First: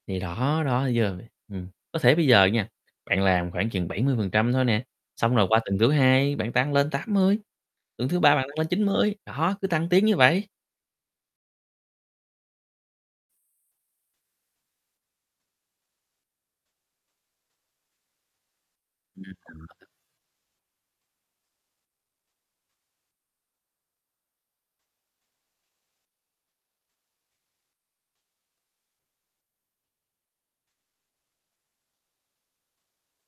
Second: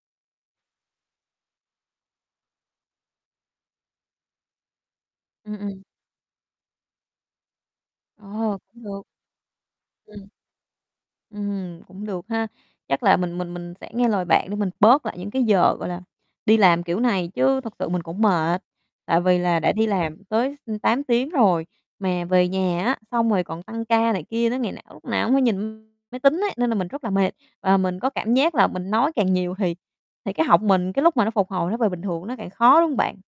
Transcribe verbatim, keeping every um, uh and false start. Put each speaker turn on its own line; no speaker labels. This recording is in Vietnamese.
Thì đó, đó thấy chưa [unintelligible] ừm, có thể bây giờ nha, bạn làm khoảng chừng bảy mươi phần trăm thôi nè. Xong rồi
Ừm,
qua tuần
ừm.
thứ hai, bạn tăng lên tám mươi, tuần thứ ba bạn tăng
Ờ,
lên chín
cũng được.
mươi, đó, cứ tăng tiến như
Ừm.
vậy.
Ừm, cũng được ha. Chắc là mình mình mình sẽ nghe lời bạn để mình bớt lại những cái giờ, gọi là, đi làm kiểu này, chứ thực sự mình cũng mệt. Tại vì là đã đi
[unintelligible]
làm tới tám tiếng rồi, mà về nhà á, xong rồi còn tăng ca này kia đến ngày nào, lúc nào cũng phải nhìn máy tính ấy, nên là mình rất là mệt. Và mình có cảm giác là mình nói càng nhiều thì thì cái họng mình, cái lúc mà nó phục hồi nó về bình thường nó càng khó, đúng hông bạn?